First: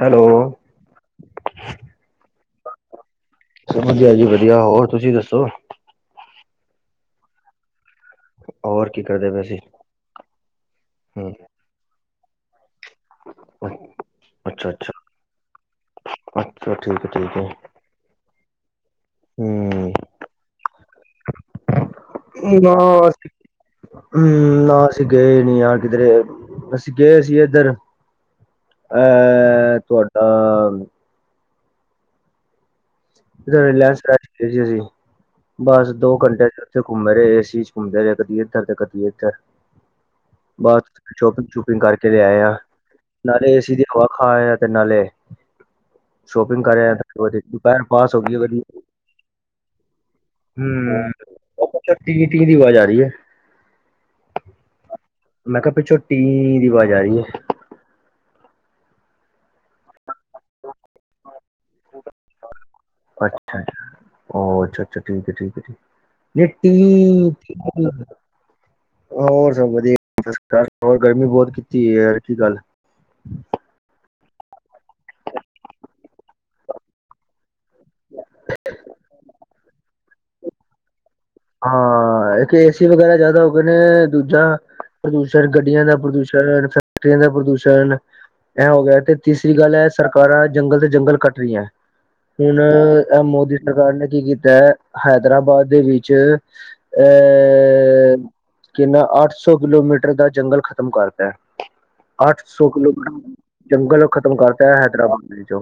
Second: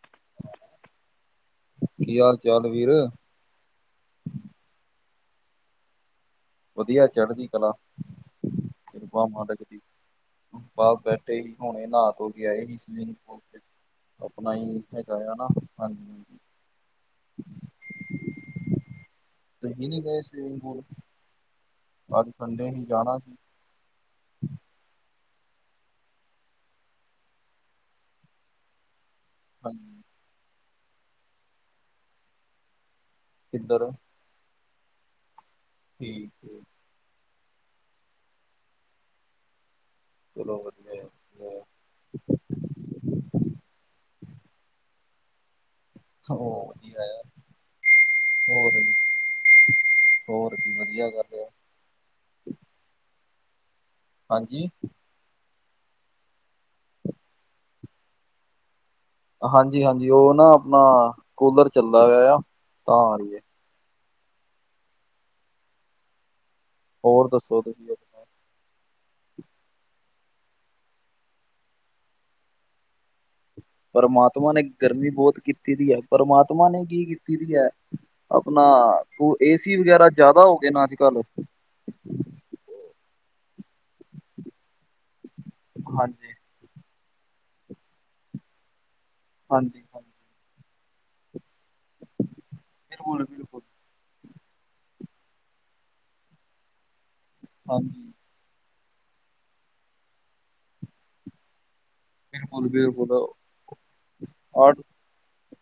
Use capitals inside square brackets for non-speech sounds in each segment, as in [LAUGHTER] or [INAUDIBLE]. Hello, ਕੀ ਹਾਲ ਚਾਲ ਵੀਰ ਵਧੀਆ ਜੀ ਵਧੀਆ, ਹੋਰ ਤੁਸੀਂ ਦੱਸੋ। ਵਧੀਆ, ਚੜ੍ਹਦੀ ਕਲਾ। ਹੋਰ ਕੀ ਕਰਦੇ ਵੈਸੀੇ ਬਾਰ ਬੈਠੇ ਹੀ। ਹੁਣੇ ਨਹਾ -ਤੋ ਕੇ ਆਏ ਹੀ ਸਵਮਿੰਗ ਪੂਲ ਤੇ ਆਪਣਾ ਅੱਛਾ ਅੱਛਾ ਹੀਗਾਾਗਾ ਨਾ ਹਾਂਜੀ ਅੱਛਾ ਠੀਕ ਹੈ ਠੀਕ ਹ ਹੈ [UNINTELLIGIBLE] ਤੁਸੀ ਹੂੰ ਨਹੀਂ ਗਏ ਸਵਿਮਿੰਗ ਪੂਲ ਅੱਜ ਸੰਡੇ ਨੀਡਾ ਹੀ ਜਾਣਾ ਹਮ। ਸੀ ਨਾਸੀਕ ਗਏ ਨੀ ਯਾਰ ਕਿਧਰੇ। ਅਸੀਂ ਗਏ ਸੀ ਇੱਧਰ ਅ- ਹਾਂਜੀ ਤੁਹਾਡਾ ਜ ਕਿੱਧਰ ਲ ਸੀ ਅਸੀਂ [UNINTELLIGIBLE] ਬਸ ਦੋ ਠੀਕ ਘੰਟੇ ਹੈ ਚ ਉੱਥੇ ਘੁੰਮਦੇ ਰਹੇ ਏਸੀ ਚ ਘੁੰਮਦੇ ਰਹੇ ਕਦੀ ਇੱਧਰ ਤੇ ਕਦੀ ਇੱਧਰ ਚਲੋ ਬਸ ਵਧੀਆ ਆ, ਸ਼ੋਪਿੰਗ- ਵਧੀਆ ਆ। ਸ਼ੂਪਿੰਗ ਕਰਕੇ ਲੈ ਆਇਆ। ਨਾਲੇ ਏਸੀ ਦੀ ਹਵਾ ਖਾਆ ਤੇ ਨਾਲੇ ਸ਼ੋਪਿੰਗ ਉਹ ਕਰ ਆਂਏ ਵਧੀਆ ਆ ਦੁਪਹਿਰ। ਪਾਸ ਹੋ ਗਈ ਵਧੀ ਹੋਰ ਹੋਰ ਕੀ ਵਧੀਆ ਹਮ। ਗੱਲ ਆ ਛਾ ਟੀ-ਟੀ ਦੀ ਆਵਾਜ਼ ਆ ਰਹੀ ਹੈ। ਹਾਂਜੀ। ਮੈਂ ਕਿਹਾ ਪਿੱਛੋ ਟੀ ਦੀ ਆਵਾਜ਼ ਆ ਰਹੀ ਹੈ। ਹਾਂਜੀ-ਹਾਂਜੀ ਉਹ ਨਾ ਆਪਣਾ ਕੂਲਰ ਚੱਲਦਾ ਗਿਆ ਆ। ਤਾਂ ਆ ਅੱਛਾ, ਰਹੀਏ। ਅੱਛਾ-ਅੱਛਾ ਠੀਕ ਹੈ ਠੀਕ-ਠੀਕ ਹੋਰ ਦੱਸੋ ਤੁਸੀਂ ਹੋਰ ਸਭ ਵਧੀਆ ਸਤ ਸ਼੍ਰੀ ਅਕਾਲ। ਹੋਰ ਗਰਮੀ ਬਹੁਤ ਕੀਤੀ। ਯਾਰ ਕੀ ਗੱਲ ਪਰਮਾਤਮਾ ਨੇ ਗਰਮੀ ਬਹੁਤ ਕੀਤੀ ਦੀ ਹੈ। ਪ੍ਰਮਾਤਮਾ ਨੇ ਕੀ ਕੀਤੀ ਦੀ ਹੈ। ਆਪਣਾ ਤ ਏ ਸੀ ਵਗੈਰਾ ਜ਼ਿਆਦਾ ਹੋ ਗਏ ਨਾ ਅੱਜ ਕੱਲ੍ਹ ਹਾਂ। ਇੱਕ ਏ ਸੀ ਵਗੈਰਾ ਜ਼ਿਆਦਾ ਹੋ ਗਏ ਨੇ। ਦੂਜਾ ਪ੍ਰਦੂਸ਼ਣ ਗੱਡੀਆਂ ਦਾ ਹਾਂਜੀ ਪ੍ਰਦੂਸ਼ਣ ਫਕਟਰੀਆਂ ਦਾ ਪ੍ਰਦੂਸ਼ਣ, ਇਹ ਹੋ ਗਿਆ ਤੇ ਤੀਸਰੀ ਗੱਲ ਹਾਂਜੀ ਹੈ। ਹਾਂਜੀ ਸਰਕਾਰਾਂ ਜੰਗਲ ਤੇ ਜੰਗਲ ਕੱਟ ਰਹੀਆਂ। ਹੁਣ, ਬਿਲਕੁਲ ਮੋਦੀ ਬਿਲਕੁਲ ਸਰਕਾਰ ਨੇ ਕੀ ਕੀਤਾ ਹੈ। ਹੈਦਰਾਬਾਦ ਦੇ ਵਿੱਚ ਚ ਹਾਂਜੀ। ਕਿੰਨਾ ਅੱਠ ਸੌ ਕਿਲੋਮੀਟਰ ਦਾ ਜੰਗਲ ਖ਼ਤਮ ਕਰਤਾ। ਅੱਠ ਬਿਲਕੁਲ ਸੌ ਬਿਲਕੁਲ ਕਿਲੋਮੀਟਰ ਜੰਗਲ ਖ਼ਤਮ ਕਰਤਾ ਅੱਠ ਹੈਦਰਾਬਾਦ ਵਿੱਚ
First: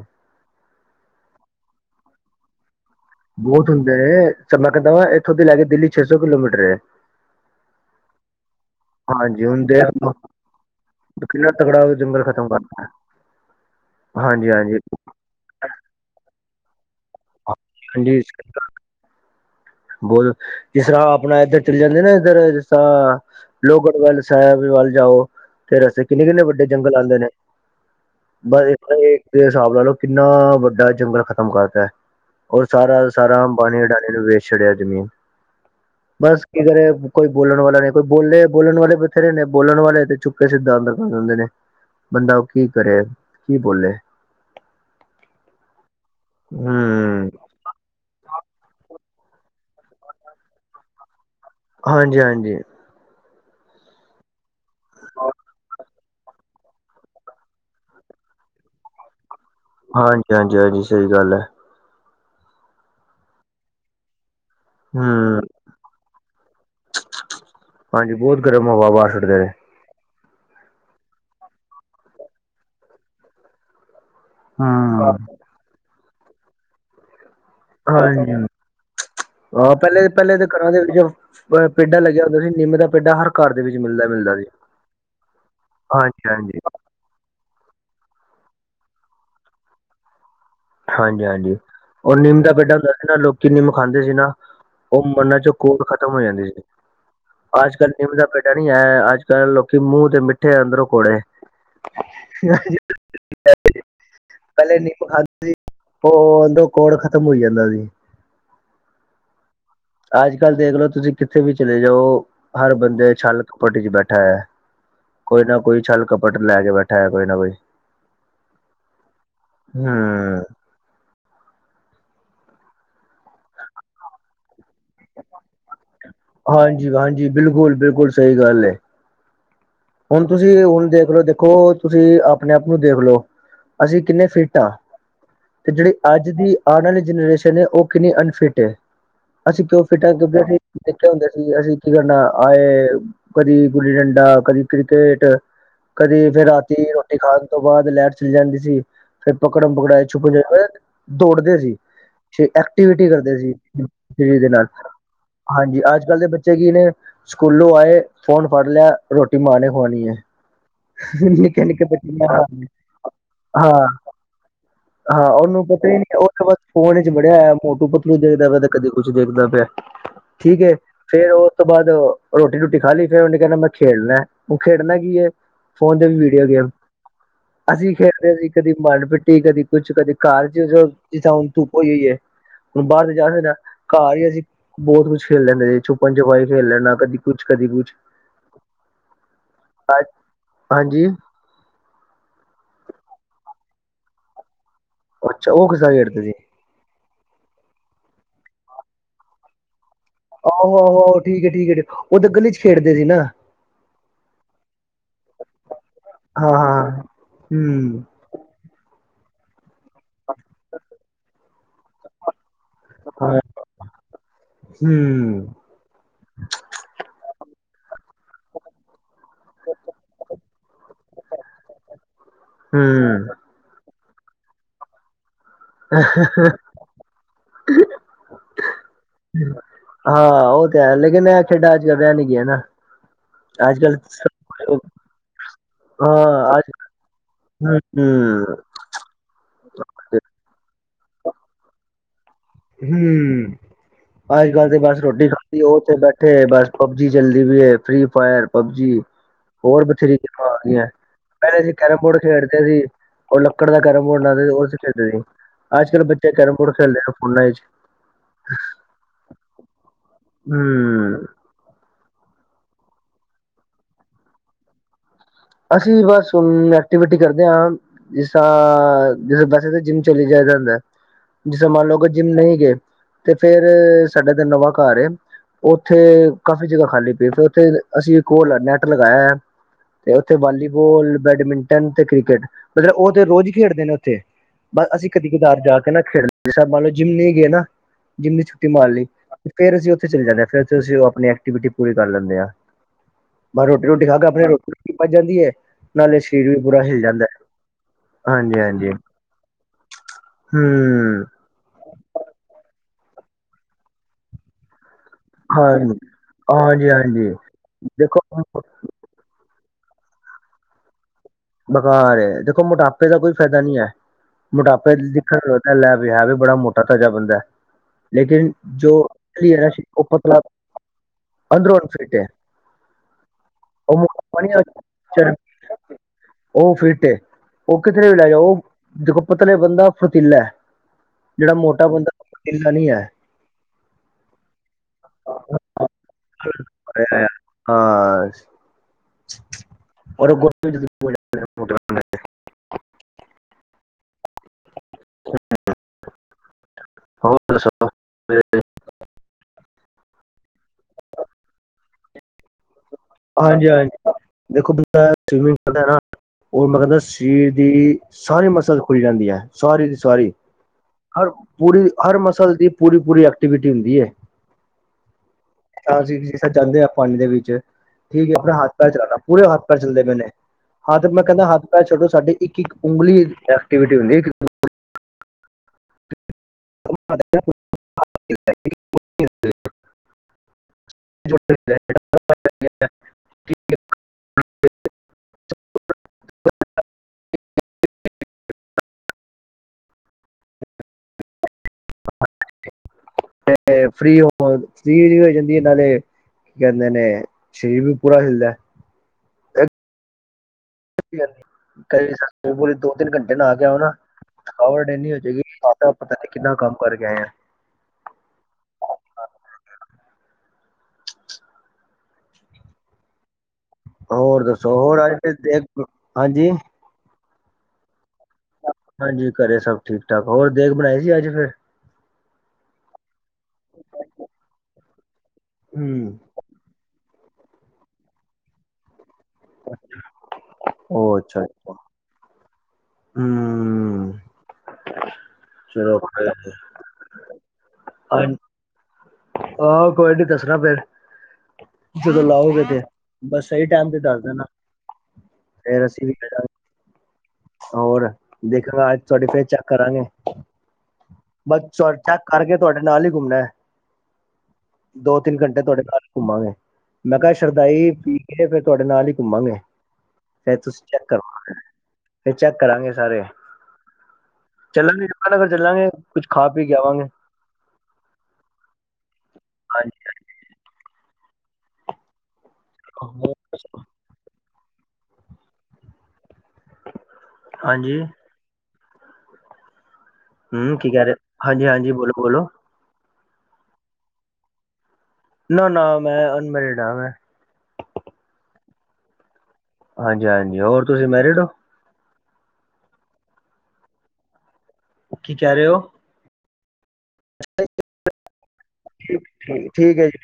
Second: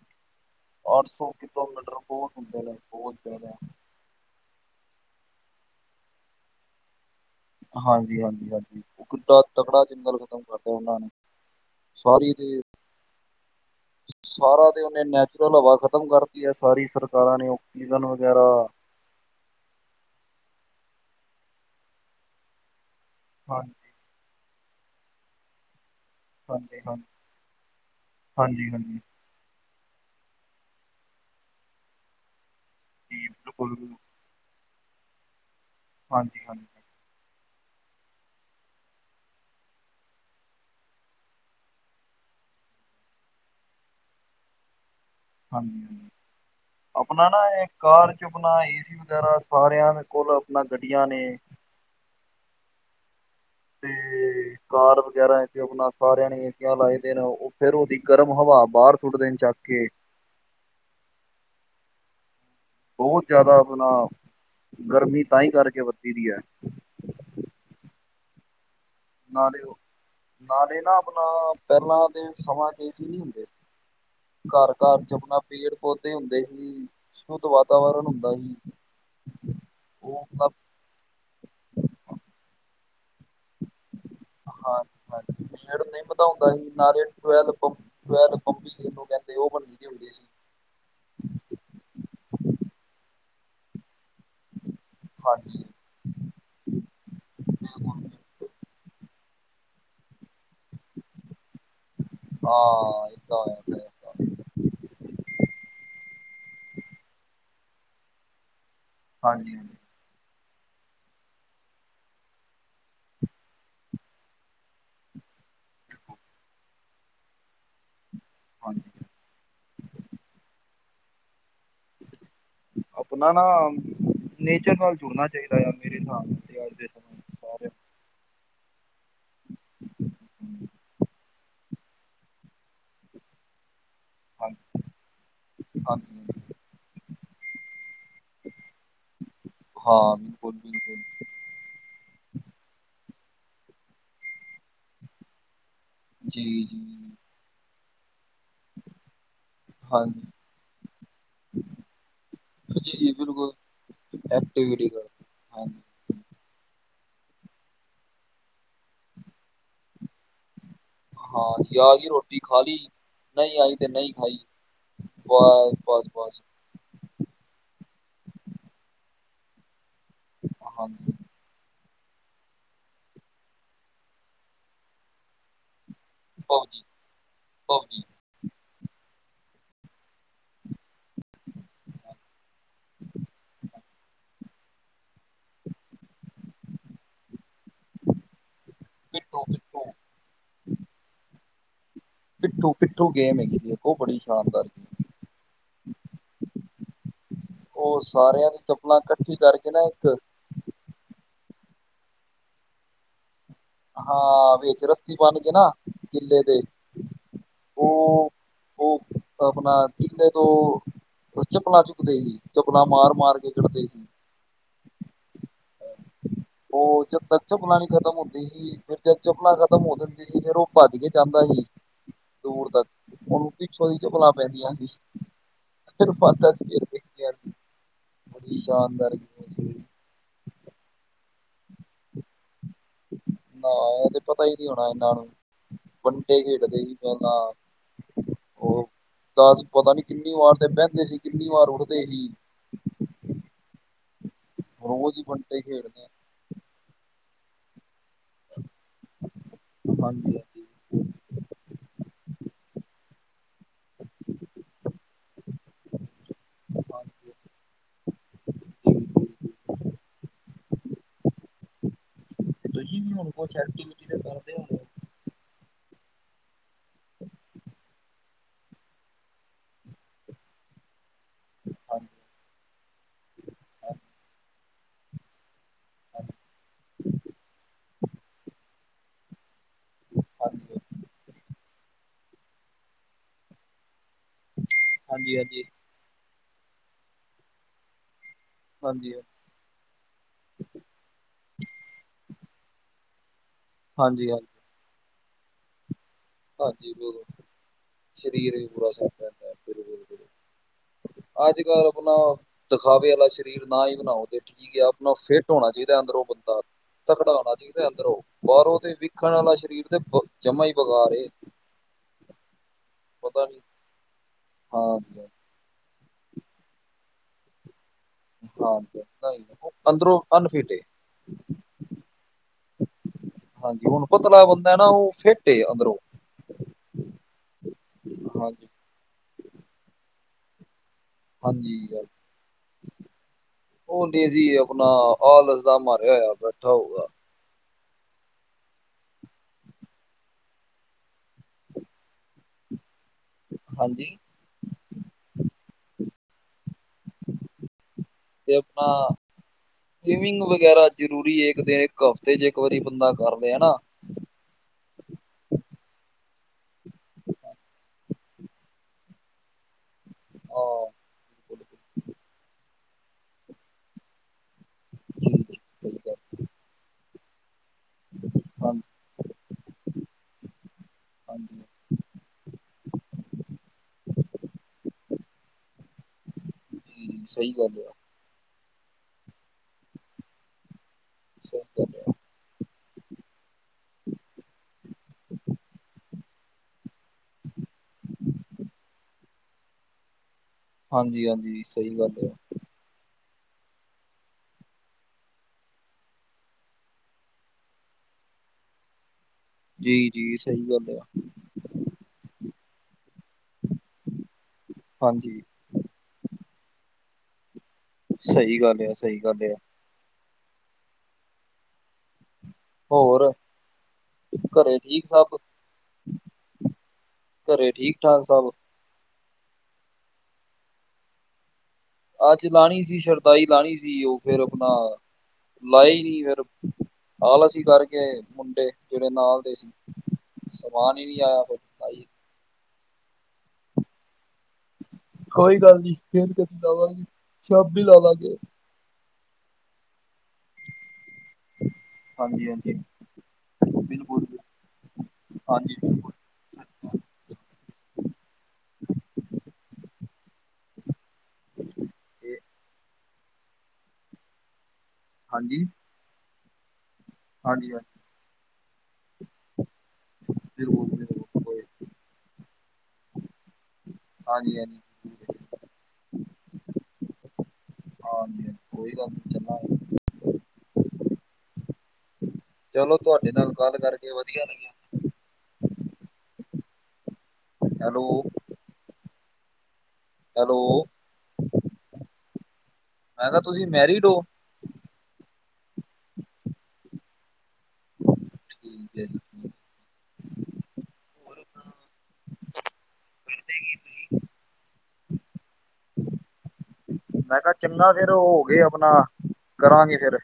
ਅੱਠ ਸੌ ਕਿਲੋਮੀਟਰ ਬਹੁਤ ਹੁੰਦੇ ਨੇ। ਬਹੁਤ ਜ਼ਿਆਦਾ ਬਹੁਤ ਹੁੰਦੇ ਨੇ। ਸਮਾਂ ਕੈਂਦਾ ਵਾਂ ਇੱਥੋਂ ਦੀ ਲੈਕੇ ਦਿੱਲੀ ਛੇ ਸੌ ਕਿਲੋਮੀਟਰ ਐ। [INAUDIBLE] ਹਾਂਜੀ ਹਾਂਜੀ ਹਾਂਜੀ, ਉਹ ਕਿੱਡਾ ਹਾਂਜੀ ਹੁਣ ਤਕੜਾ ਦੇਖ ਲਓ ਜੰਗਲ ਖ਼ਤਮ ਕਰਤਾ ਉਹਨਾਂ ਨੇ। ਕਿੰਨਾ ਤਗੜਾ ਜੰਗਲ ਸਾਰੀ ਖ਼ਤਮ ਤੇ ਕਰਤਾ ਹਾਂਜੀ ਸਾਰਾ ਹਾਂਜੀ ਤੇ ਉਹਨੇ ਨੈਚੁਰਲ ਹਵਾ ਖਤਮ ਕਰਤੀ ਐ, ਸਾਰੀ ਸਰ ਹਾਂਜੀ। ਬੋਲ, ਜਿਸਰ੍ਹਾਂ ਆਪ ਣਾ ਇੱਧਰ ਚਲ ਜਾਂਦੇ ਨਾ ਇੱਧਰ, ਜਿਸ ਤਰ੍ਹਾਂ ਹਾਂਜੀ ਲੋਹਗੜ ਵੱਲ ਸਾਹਿਬ ਵੱਲ ਜਾਓ, ਫਿਰ ਅਸੀਂ ਕਿੰਨੇ ਕਿੰਨੇ ਵੱਡੇ ਹਾਂਜੀ ਜੰਗਲ ਹਾਂਜੀ ਆਂਦੇ ਨੇ। ਹਾਂਜੀ ਹਾਂਜੀ ਹਾਂਜੀ ਨਾਲੇ [UNINTELLIGIBLE] ਸਾਬ ਲਾ ਲੋ, ਕਿੰਨਾ ਵੱਡਾ ਜੰਗਲ ਖ਼ਤਮ ਕਰਤਾ ਐ। ਔਰ ਸਾਰਾ ਦ ਜੀ ਸਾਰਾ ਬਿਲਕੁਲ ਅੰਬਾਣੀ ਬਿਲਕੁਲ। ਅਡਾਣੀ ਨੂੰ ਵੇਚ ਛਡਿਆ ਜ਼ਮੀਨ। ਹਾਂਜੀ ਬਸ ਕੀ ਹਾਂਜੀ ਕਰੇ, ਕੋਈ ਬੋਲਣ ਵਾਲਾ ਨੀ ਕੋਈ, ਬੋਲੇ ਬੋਲਣ ਵਾਲੇ ਬਥੇਰੇ ਨੇ। ਬੋਲਣ ਵਾਲੇ ਤੇ ਚੁੱਪ ਕੇ ਸਿੱਧਾਂ ਅੰਦਰ ਕਰ ਦਿੰਦੇ ਨੇ। ਬੰਦਾ ਉਹ ਕੀ ਕਰੇ, ਕੀ ਬੋਲੇ ਹਾਂਜੀ ਹਾਂਜੀ। ਆਪਣਾ ਹੂੰ ਨਾ ਏ ਘਰ ਆਪਣਾ ਏ ਸੀ ਵਗੈਰਾ, ਸਾਰਿਆਂ ਦੇ ਕੋਲ ਆਪਣਾ ਗੱਡੀਆਂ ਨੇ ਹਾਂਜੀ ਹਾਂਜੀ। ਤੇ ਕਾਰ ਵਗੈਰਾ, ਇਥੇ ਅਪਣਾ ਸਾਰਿਆ ਨੇ ਏਸੀਆਂ ਲਾਏ ਦੇ ਨੇ। ਉਹ ਫੇਰ ਓਦੀ ਗਰਮ ਹਵਾ ਬਾਰ ਸੁੱਟਦੇ ਨੇ ਚੱਕ ਕ ਹਾਂਜੀ ਹਾਂਜੀ ਹਾਂਜੀ ਸਹੀ ਗੱਲ ਐ। ਬਹੁਤ ਜ਼ਿਆਦਾ ਆਪਣਾ ਗਰਮੀ ਹੂੰ ਤਾਂ ਈ ਕਰਕੇ ਵੱਧੀ ਦੀ ਐ। ਹਾਂਜੀ, ਬਹੁਤ ਗਰਮ ਹਵਾ ਬਾਰ ਸੁੱਟਦੇ ਨੇ। ਨਾਲੇ ਨਾ ਆਪਣਾ ਪਹਿਲਾਂ ਤੇ ਸਮਾਂ ਚ ਏ ਸੀ ਨੀ ਹੁੰਦੇ ਸੀ। ਘਰ ਘਰ ਹੂੰ ਚ ਆਪਣਾ ਪੇੜ ਪੌਦੇ ਹੁੰਦੇ ਸੀ। ਸ਼ੁੱਧ ਵਾਤਾਵਰਨ ਹਾਂਜੀ ਹੁੰਦਾ ਸੀ। ਹਾਂ ਪਹਿਲੇ ਉਹ ਪਹਿਲੇ ਦੇ ਆਪਣਾ ਘਰਾਂ ਦੇ ਵਿੱਚ ਪੇਡਾ ਲੱਗਿਆ ਹੁੰਦਾ ਸੀ ਨਿੰਮ ਦਾ। ਪੇਡਾ ਹਰ ਘਰ ਦੇ ਵਿੱਚ ਮਿਲਦਾ ਮਿਲਦਾ ਸੀ। ਹਾਂ ਹਾਂਜੀ ਪੇੜ ਨਿੰਮ ਦਾ ਹਾਂਜੀ ਹੁੰਦਾ ਹਾਂਜੀ ਹੀ, ਨਾਲੇ ਟਵੈਲ ਪੰਪ ਟਵੈਲ, ਬੰਬੀ ਜਿਨੂੰ ਕਹਿੰਦੇ ਨੇ, ਉਹ ਬਣੀਦੀ ਹੁੰਦੀ ਸੀ। ਹਾਂਜੀ ਕੀ ਨਿੰਮ ਖਾਂਦੇ ਸੀ ਨਾ, ਉਹ ਮਨਾਂ ਚ ਹਾਂਜੀ ਕੋੜ ਖਤਮ ਹੋ ਜਾਂਦੀ ਸੀ। ਅੱਜ ਕੱਲ ਬਿਲਕੁਲ ਨਿੰਮ ਦਾ ਪੇਡਾ ਨੀ ਐ, ਅੱਜ ਕੱਲ ਲੋਕੀ ਮੂੰਹ ਦੇ ਮਿੱਠ ਠੇ ਅੰਦਰੋਂ ਕੋੜੇ। ਹਾਂ ਏਦਾਂ ਹੋਇਆ ਪਿਆ ਏਦਾਂ ਪਹਿਲੇ ਨਿੰਮ ਖਾਂਦ ਓਹ ਅੰਦਰੋਂ ਕੋੜ ਖ਼ਤਮ ਹੋਈ ਜਾਂਦਾ ਸੀ। ਹਾਂਜੀ ਜੀ। ਅੱਜ ਕੱਲ ਦੇਖ ਲਓ ਤੁਸੀਂ ਕਿੱਥੇ ਵੀ ਚਲੇ, ਜਓ ਹਰ ਬੰਦੇ ਛੱਲ ਕਪਟ ਇੱਚ ਬੈਠਾ ਐ। ਕੋਈ ਨਾ ਕੋਈ ਛੱਲ ਕੱਪਟ ਲੈ ਕੇ ਬੈਠਾ ਐ ਕੋਈ ਨਾ ਕੋਈ। ਹਾਂਜੀ। ਹਮ। ਆਪਣਾ ਨਾ ਨੇਚਰ ਨਾਲ ਜੁੜਨਾ ਚਾਹੀਦਾ ਆ। ਮੇਰੇ ਹਿਸਾਬ ਨਾਲ ਤੇ ਅੱਜ ਦੇ ਹਾਂਜੀ ਸਮੇਂ ਹਾਂਜੀ, ਵਿੱਚ ਸਾਰਿਆਂ ਬਿਲਕੁਲ ਬਿਲਕੁਲ, ਸਹੀ ਗੱਲ ਐ। ਹੁਣ ਤੁਸੀਂ ਨੂੰ ਹੁਣ ਦੇਖ ਲੋ, ਦੇਖੋ ਤੁਸੀਂ ਆਪਣੇ ਆਪ ਨੂੰ ਦੇਖ ਲਓ ਅਸੀਂ ਕਿੰਨੇ ਫਿਟ ਆਂ। ਹਾਂਜੀ ਤੇ ਜਿਹੜੀ ਅੱਜ ਹਾਂਜੀ ਦੀ ਆਉਣ ਵਾਲੀ ਜਨਰੇਸ਼ਨ ਨੇ ਉਹ ਕਿੰਨੀ ਅਨਫਿਟ ਏ। ਅਸੀਂ ਕਿਉਂ ਫਿਟ ਹਾਂ, ਕਿਉਂਕਿ ਬਿਲਕੁਲ ਅਸੀਂ ਬਿਲਕੁਲ ਨਿੱਕੇ ਹੁੰਦੇ ਸੀ, ਅਸੀਂ ਕੀ ਕਰਨਾ ਆਏ, ਕਦੀ ਗੁੱਲੀ ਡੰਡਾ, ਕਦੀ ਕ੍ਰਿਕੇਟ ਕਦੇ ਫੇਰ ਜੀ ਰਾਤੀ ਜੀ ਰੋਟੀ ਖਾਣ ਤੋਂ ਬਾਅਦ ਲੈਟ ਚਲੀ ਜਾਂਦੀ ਸੀ, ਫਿਰ ਪਕੜਨ ਪਕੜਾਈ, ਹਾਂਜੀ ਛੁਪਨ, ਦੌੜਦੇ ਸੀ। ਛ ਜੀ ਐਕਟੀਵਿਟੀ ਜੀ ਕਰਦੇ ਸੀ। ਬਿਲਕੁਲ ਸਰੀਰ ਦੇ ਨਾਲ, ਐਕਟੀਵਿਟੀ ਕਰ ਹਾਂਜੀ, ਅੱਜ ਕੱਲ੍ਹ ਦੇ ਬੱਚੇ ਕੀ ਨੇ ਸਕੂਲੋਂ ਆਏ ਫੋਨ ਫੜ ਲਿਆ, ਰੋਟੀ ਮਾਂ ਨੇ ਖੁਆਣੀ ਐ। ਹਾਂ ਨਿੱਕੇ ਜੀ ਨਿੱਕੇ ਆ ਬੱਚੇ, ਗਈ ਰੋਟੀ ਖਾ [UNINTELLIGIBLE] ਲਈ ਨਹੀਂ ਆਈ ਤੇ ਹਾਂ। ਨਹੀਂ ਖਾਈ ਹਾਂ, ਉਹਨੂੰ ਬਸ ਪਤਾ ਈ ਨੀ, ਬਸ ਉਹ ਤਾਂ ਬਸ ਫੋਨ ਇਚ ਵੜਿਆ ਹੋਇਆ, ਮੋਟੂ ਪਤਲੂ ਦੇਖਦਾ ਪਿਆ ਤੇ ਕਦੇ ਕੁਛ ਦੇਖਦਾ ਪਿਆ, ਠੀਕ ਏ ਹਾਂਜੀ ਫੇਰ ਓਹ ਤੋਂ ਬਾਅਦ ਜਦੋਂ ਰੋਟੀ ਰੋਟੀ ਖਾ ਲਈ, ਫਿਰ ਉਹਨੇ ਕਹਿਣਾ, ਮੈਂ ਖੇਡਣਾ ਓਹ ਖੇਡਣਾ ਕੀ ਐ ਫੋਨ ਤੇ ਵੀ ਵੀਡੀਓ ਗੇਮ ਪਬਜੀ ਅਸੀਂ ਪਬਜੀ ਖੇਡਦੇ ਸੀ ਕਦੀ ਮਡ ਪਿੱਟੀ ਕਦੀ। ਕੁਛ ਕਦੇ ਕਾਰਜ ਜਾ ਹ ਧੁਪ ਹੋਈਏ। ਹੁਣ ਬਾਹਰ ਤੇ ਜਾ ਕੇ ਨਾ ਘਰ ਹੀ ਅਸੀਂ ਬਹੁਤ ਕੁੱਛ ਖੇਡ ਲੈਂਦੇ ਛੱਪਣ ਛੁਪਾਈ ਖੇਡ ਲੈਣਾ ਕਦੀ ਕੁਛ। ਕਦੀ ਕੁਝ। [UNINTELLIGIBLE] ਪਿੱਠੂ ਅ ਹਾਂਜੀ। ਪਿੱਠੂ ਪਿੱਠੂ ਗੇਮ ਅ ਹੈਗੀ ਸੀ ਉਹ ਬੜੀ ਸ਼ਾਨਦਾਰ ਸੀ। ਅੱਛਾ ਉਹ ਕਿਸਾ ਖੇਡਦੇ ਸੀ। ਉਹ ਸਾਰਿਆਂ ਦੀ ਚੱਪਲਾਂ ਇਕੱਠੀ ਕਰਕੇ ਨਾ। ਇੱਕ ਆਹੋ ਆਹੋ ਆਹੋ ਠੀਕ ਹੈ ਠੀਕ ਉਹ ਤਾਂ ਗਲੀ ਚ ਖੇਡਦੇ ਸੀ ਨਾ। ਹਾਂ ਵਿੱਚ ਰੱਸੀ ਬਣ ਗਏ ਨਾ ਕਿਲੇ ਤੇ। ਹਮ। ਆਪਣਾ ਕਿਤੇ ਤੋਂ ਚਪਲਾਂ ਚੁੱਕਦੇ ਸੀ। ਚਪਲਾਂ ਮਾਰ ਮਾਰ ਹਾਂ ਕੇ ਕਢਦੇ ਸੀ। ਹੂੰ ਉਹ ਜਦ ਤੱਕ। ਚੱਪਲਾਂ ਨੀ ਖਤਮ ਹੁੰਦੀ ਸੀ ਫਿਰ ਜਦ ਚੱਪਲਾਂ ਖਤਮ ਹੋ ਜਾਂਦੀ ਸੀ ਫਿਰ ਉਹ। ਭੱਜ ਕੇ ਜਾਂਦਾ ਸੀ ਦੂਰ ਤੱਕ ਹੂੰ ਉਹਨੂੰ ਪਿੱਛੋਂ ਦੀ ਚੱਪਲਾਂ ਪੈਂਦੀਆਂ ਸੀ। ਫਿਰ ਫਤਾਖ। ਸੀ ਹਾਂ ਉਹ ਤੇ ਹੈ ਲੇਕਿਨ। ਖੇਡਾ ਅੱਜ ਕ ਵਿਆਹ ਨੀ ਗਿਆ ਨਾ। ਨਾ ਉਹ ਤੇ ਪਤਾ ਹੀ ਨਹੀਂ ਹੋਣਾ ਇਹਨਾਂ ਨੂੰ। ਵੰਟੇ ਖੇਡਦੇ ਸੀ ਪਹਿਲਾਂ ਉਹ ਦਸ। ਪਤਾ ਨੀ ਕਿੰਨੀ ਵਾਰ ਤੇ ਬਹਿੰਦੇ ਸੀ ਕਿੰਨੀ ਵਾਰ ਉੱਠਦੇ ਸੀ। ਹਮ। ਅੱਜ ਕੱਲ ਤੇ ਬਸ ਰੋਜ਼ ਹੀ ਰੋਟੀ ਬੰਟੇ ਖਾਦੀ ਉਹ ਉਥੇ ਖੇਡਦੇ ਬੈਠੇ ਬਸ ਪਬਜੀ। ਚਲਦੀ ਵੀ ਹੈ ਫਰੀ ਫਾਇਰ ਪਬਜੀ ਹੋਰ ਬਥੇਰੀਆਂ ਹਾਂਜੀ ਗੇਮਾਂ ਆ ਗਈਆਂ ਪਹਿਲੇ। ਕੈਰਮ ਬੋਰਡ ਖੇਡਦੇ ਸੀ ਉਹ ਲੱਕੜ ਦਾ ਕੈਰਮ ਬੋਰਡ ਲੈਂਦੇ ਸੀ ਉਹ ਖੇਡਦੇ ਸੀ। ਅੱਜ ਕੱਲ ਬੱਚੇ ਕੈਰਮ ਬੋਰਡ ਹਾਂਜੀ ਖੇਲਦੇ ਨੇ। ਹਾਂਜੀ ਹਮ। ਤੇ ਤੁਸੀਂ ਹੁਣ ਕੁਛਕ ਕਰਦੇ ਹੋ। ਅਸੀਂ ਬਸ ਐਕਟੀਵਿਟੀ ਕਰਦੇ ਹਾਂ ਜ ਤਾਂ ਵੈਸੇ ਤਾਂ ਜਿੰਮ ਚਲੀ ਜਾ ਜਾਂਦਾ ਜਿਸੇ ਮੰਨ ਲਓ ਕਿ ਹਾਂਜੀ ਜਿੰਮ ਨਹੀਂ ਗਏ। ਤੇ ਫੇਰ ਸਾਡੇ ਤਿੰਨ ਨਵਾਂ ਘਰ ਏ। ਉੱਥੇ ਕਾਫ਼ੀ ਜਗ੍ਹਾ ਖਾਲੀ ਪਈ ਫੇਰ ਉੱਥੇ ਅਸੀਂ ਇਕ ਹੋਰ ਨੈੱਟ ਲਗਾਇਆ ਹੈ। ਤੇ ਉੱਥੇ ਹਾਂਜੀ ਵਾਲੀਬਾਲ ਬੈਡਮਿੰਟਨ ਤੇ ਕ੍ਰਿਕਟ ਮਤਲਬ ਉਹ ਤੇ ਰੋਜ਼ ਖੇਡਦੇ ਨੇ। ਬਸ ਅਸੀਂ ਕਦੀ ਹਾਂਜੀ ਹਾਂਜੀ ਕਦਾਰ ਜਾ ਕੇ ਨਾ ਖੇਡ ਲ ਮੰਨ ਲਓ ਜਿੰਮ ਨਹੀਂ ਗਏ ਨਾ। ਜਿੰਮ ਦੀ ਛੁੱਟੀ ਮਾਰ ਲਈ ਹਾਂਜੀ ਫ਼ੇਰ ਅਸੀਂ। ਉਥੇ ਚਲੇ ਜਾਂਦੇ ਆ ਫਿਰ ਉਥੇ ਅਸੀਂ ਆਪਣੀ ਐਕਟੀਵਿਟੀ ਪੂਰੀ ਕਰ ਲੈਂਦੇ ਹਾਂ ਬਸ ਰੋਟੀ ਰੋਟੀ ਖਾ ਕੇ ਹਾਂਜੀ ਹਾਂਜੀ ਆਪਣੇ ਰੋ। ਭੱਜ ਜਾਂਦੀ ਹੈ ਨਾਲੇ ਸਰੀਰ ਵੀ ਬੁਰਾ ਹਾਂਜੀ ਹਿਲ ਬਿਲਕੁਲ ਜਾਂਦਾ ਹੈ। ਸਰੀਰ ਹਾਂਜੀ ਵੀ ਪੂਰਾ ਹਾਂਜੀ ਸੀ ਰਹਿੰਦਾ ਹਮ ਅੱਜ ਕੱਲ ਆਪਣਾ। ਖਾਵੇ ਵਾਲਾ ਸਰੀਰ ਨਾ ਹੀ ਬਣਾਓ ਤੇ ਠੀਕ ਆ ਆਪ। ਆਪ ਫਿੱਟ ਹੋਣਾ ਹਾਂ ਚਾਹੀਦਾ ਅੰਦਰੋਂ ਬੰਦਾ ਹਾਂਜੀ ਹਾਂਜੀ ਤਕੜਾ ਹੋਣਾ ਚਾਹੀਦਾ ਅੰਦਰੋਂ ਦੇਖੋ ਬਾਹਰੋਂ ਤੇ ਵੇਖਣ ਵਾਲਾ ਸਰੀਰ। ਜੰਮਈ ਬਗਾਰੇ। ਬੇਕਾਰ ਦੇਖੋ ਮੋਟਾਪੇ ਦਾ ਕੋਈ ਪਤਾ ਨੀ ਫਾਇਦਾ ਨਹੀਂ ਹੈ ਮੋਟਾਪੇ ਹਾਂਜੀ ਦੇਖਣ ਤਾਂ ਲੈਬ। ਹੈ ਵੀ ਬੜਾ ਮੋਟਾ ਤਾਜਾ ਬੰਦਾ। ਲੇਕਿਨ ਹਾਂਜੀ ਨਹੀਂ ਉਹ ਜੋਸ਼ ਅੰਦਰੋਂ ਪਤਲਾ ਅਨਫਿਟ ਏ ਅੰਦਰੋ ਫਿਟ ਹੈ। ਹਾਂਜੀ ਉਹ ਹੁਣ ਮੋਟਾਪਾ ਪਤਲਾ ਨਹੀਂ ਬੰਦਾ ਨਾ ਉਹ ਚਰ ਫਿਟੇ ਅੰਦਰੋਂ ਉਹ ਫਿਟ ਉਹ ਕਿਥੇ ਵੀ ਲੈ ਜਾ ਉਹ ਹਾਂਜੀ ਦੇਖੋ ਪਤਲੇ ਬੰਦਾ ਫਤੀਲਾ। ਜਿਹੜਾ ਹਾਂਜੀ ਮੋਟਾ ਯਾਰ, ਬੰਦਾ ਫੁਰਤੀਲਾ ਨਹੀਂ ਹੈ। ਉਹ ਨਹੀਂ ਸੀ ਆਪਣਾ ਆਲਸ ਦਾ ਮਾਰਿਆ ਹੋਇਆ ਬੈਠਾ ਹੋਊਗਾ। ਹਾਂ, [UNINTELLIGIBLE] ਹਾਂਜੀ, [UNINTELLIGIBLE] ਹੋਰ ਦੱਸੋ ਤੇ ਆਪਣਾ ਸਵੀਮਿੰਗ ਵਗੈਰਾ ਜ਼ਰੂਰੀ ਹੈ। ਇੱਕ ਦਿਨ ਇੱਕ ਹਫ਼ਤੇ ਚ ਇੱਕ ਵਾਰੀ, ਕਰਦੇ ਹਾਂਜੀ ਹਨਾ, ਹਾਂਜੀ ਦੇਖੋ ਵੀ ਸਵਿਮਿੰਗ ਕਰਦਾ ਨਾ, ਉਹ ਮੈਂ ਕਹਿੰਦਾ ਦਾ ਸੀ ਡੀ ਸਾਰੀ ਮਸਲ ਖੁੱਲੀ ਜਾਂਦੀ ਹੈ। ਸਾਰੀ ਦੀ ਸਾਰੀ ਹਾਂ ਹਰ ਪੂਰੀ ਹਰ ਮਸਲ ਦੀ ਪੂਰੀ-ਪੂਰੀ ਐਕਟੀਵਿਟੀ ਹੁੰਦੀ ਐ, ਹਾਂਜੀ, ਜਿਸ ਤਰ ਜਾਂਦੇ ਆ ਪਾਣੀ ਦੇ ਵਿੱਚ ਠੀਕ ਹੈ ਆਪਣਾ ਹੱਥ ਪੈ ਹਾਂਜੀ ਚਲਾਣਾ ਪੂਰੇ ਹੱਥ ਪੈ ਨੇ, ਹੱਥ ਮੈਂ ਕਹਿੰਦਾ, ਹਾਂਜੀ ਹੱਥ ਪੈ ਛੱਡੋ ਸਾਡੇ ਇੱਕ-ਇੱਕ ਉਂਗਲੀ ਐਕਟੀਵਿਟੀ ਹੁੰਦੀ। ਜੀ, ਸਹੀ ਗੱਲ ਆ [UNINTELLIGIBLE] ਸਹੀ ਗੱਲ ਆ [UNINTELLIGIBLE] ਹਾਂਜੀ-ਹਾਂਜੀ, ਸਹੀ ਗੱਲ ਹੈ। ਤੇ ਫਰੀ ਹੋ ਫਰੀ ਵੀ ਹੋ ਜਾਂਦੀ ਨਾਲੇ, ਕੀ ਕਹਿੰਦੇ ਨੇ ਸਰੀਰ ਵੀ ਪੂਰਾ ਹਿੱਲਦਾ। ਜੀ ਜੀ, ਸਹੀ ਆ ਗੱਲ ਕਈ ਪੁਰੇ ਦੋ ਤਿੰਨ ਘੰਟੇ ਲਾ ਕੇ ਆਓ ਨਾ, ਖਵਰ ਡਨੀ ਹੋ ਹਾਂਜੀ ਜਾਏਗੀ, ਸਾ ਪਤਾ ਨਹੀਂ ਕਿੰਨਾ ਕੰਮ ਕਰਕੇ ਆਏ। ਸਹੀ ਗੱਲ ਆ, ਸਹੀ ਗੱਲ ਆ। ਹੋਰ? ਹੋਰ ਦੱਸੋ? ਘਰੇ ਹੋਰ ਠੀਕ ਅੱਜ ਸਭ ਫੇਰ ਹਾਂਜੀ, ਘਰੇ ਠੀਕ-ਠਾਕ ਸਭ? ਹਾਂਜੀ ਘਰੇ ਸਭ ਠੀਕ-ਠਾਕ, ਹੋਰ ਦੇਗ ਬਣਾਈ ਸੀ ਅੱਜ ਫੇਰ? ਅੱਜ ਲਾਣੀ ਸੀ ਸ਼ਰਤਾਈ ਲਾਣੀ ਸੀ, ਉਹ ਫੇਰ ਆਪਣਾ ਲਾਈ ਹੂੰ ਨੀ ਫੇਰ ਆਲਸੀ ਕਰਕੇ ਮੁੰਡੇ ਜ ਨਾਲ ਦੇ ਸੀ ਸਮਾਨ ਹੀ ਉਹ ਨੀ ਆਇਆ ਅੱਛਾ ਹੋ ਅੱਛਾ ਹੂੰ, ਕੋਈ ਗੱਲ ਨੀ, ਚਲੋ ਫਿਰ ਫੇਨ ਕਦੀ ਲਾਵਾਂਗੇ ਸ਼ਬ ਵੀ ਲਾ ਲਾਂਗੇ। ਆਹੋ ਕੋਈ ਨੀ ਦੱਸਣਾ ਫੇਰ, ਜਦੋਂ ਹਾਂਜੀ ਲਓਗੇ, ਹਾਂਜੀ ਤੇ ਬਸ ਸਹੀ ਟਾਈਮ ਤੇ ਦੱਸ ਬਿਲਕੁਲ ਦੇ ਬਿਲਕੁਲ। ਨਾ ਹਾਂਜੀ ਫੇਰ ਅਸੀਂ ਬਿਲਕੁਲ ਵੀ ਬ ਹੋਰ ਦੇਖਾਂਗਾ, ਅੱਜ ਤੁਹਾਡੇ ਫਿਰ ਚੈੱਕ ਕਰਾਂਗੇ। ਬਸ ਚ ਚੈੱਕ ਇਹ ਕਰਕੇ, ਤੁਹਾਡੇ ਨਾਲ ਹੀ ਘੁੰਮਣਾ ਹੈ ਦੋ ਤਿੰਨ ਘੰਟੇ ਹਾਂਜੀ ਤੁਹਾਡੇ ਨਾਲ ਘੁੰਮਾਂਗੇ। ਮੈਂ ਕਿਹਾ ਹਾਂਜੀ ਸ਼ਰਦਾਈ ਹਾਂਜੀ ਪੀ ਕੇ ਫਿਰ ਤੁਹਾਡੇ ਨਾਲ ਹੀ ਘੁੰਮਾਂਗੇ। ਫੇਰ ਤੁਸੀਂ ਬਿਲਕੁਲ ਚੈੱਕ ਬਿਲਕੁਲ ਕਰਗੇ, ਕੋਈ ਫੇਰ ਚੈੱਕ ਕਰਾਂਗੇ ਸਾਰੇ। ਹਾਂਜੀ ਹਾਂਜੀ ਚੱਲਾਂਗੇ ਹਾਂਜੀ ਚਕਾਨ ਅਗਰ ਚੱਲਾਂਗੇ, ਕੁਛ ਖਾ ਪੀ ਕੇ ਆਵਾਂਗੇ। ਹਾਂਜੀ-ਹਾਂਜੀ, ਕੋਈ ਗੱਲ ਨੀ ਚੱਲ ਹਾਂਜੀ-ਹਾਂਜੀ, ਚਲੋ, ਤੁਹਾਡੇ ਹਾਂਜੀ ਨਾਲ ਗੱਲ ਕਰਕੇ ਵਧੀਆ ਲੱਗਿਆ। ਹਾਂਜੀ ਹੈਲੋ, ਹੈਲੋ ਹੂੰ ਕੀ ਕਹਿ ਰਹੇ, ਹਾਂਜੀ-ਹਾਂਜੀ ਬੋਲੋ-ਬੋਲੋ ਮੈਂ ਕਿਹਾ ਤੁਸੀਂ ਮੈਰੀਡ ਹੋ? ਨਾ-ਨਾ ਮੈਂ ਅਨਮੈਰੀਡ ਆ ਮੈਂ, ਠੀਕ ਏ ਜ ਹਾਂਜੀ-ਹਾਂਜੀ, ਹੋਰ ਤੁਸੀਂ ਮੈਰਿਡ ਹੋ? ਕੀ ਕਹਿ ਰਹੇ ਔ? ਮੈਂ ਕਿਹਾ ਚਿੰਨਾ ਫੇਿਰ ਹੋ ਗਏ ਆਪਣਾ ਠੀਕ ਕਰਾਂਗੇ ਠੀਕ ਹੈ ਫੇਿਰ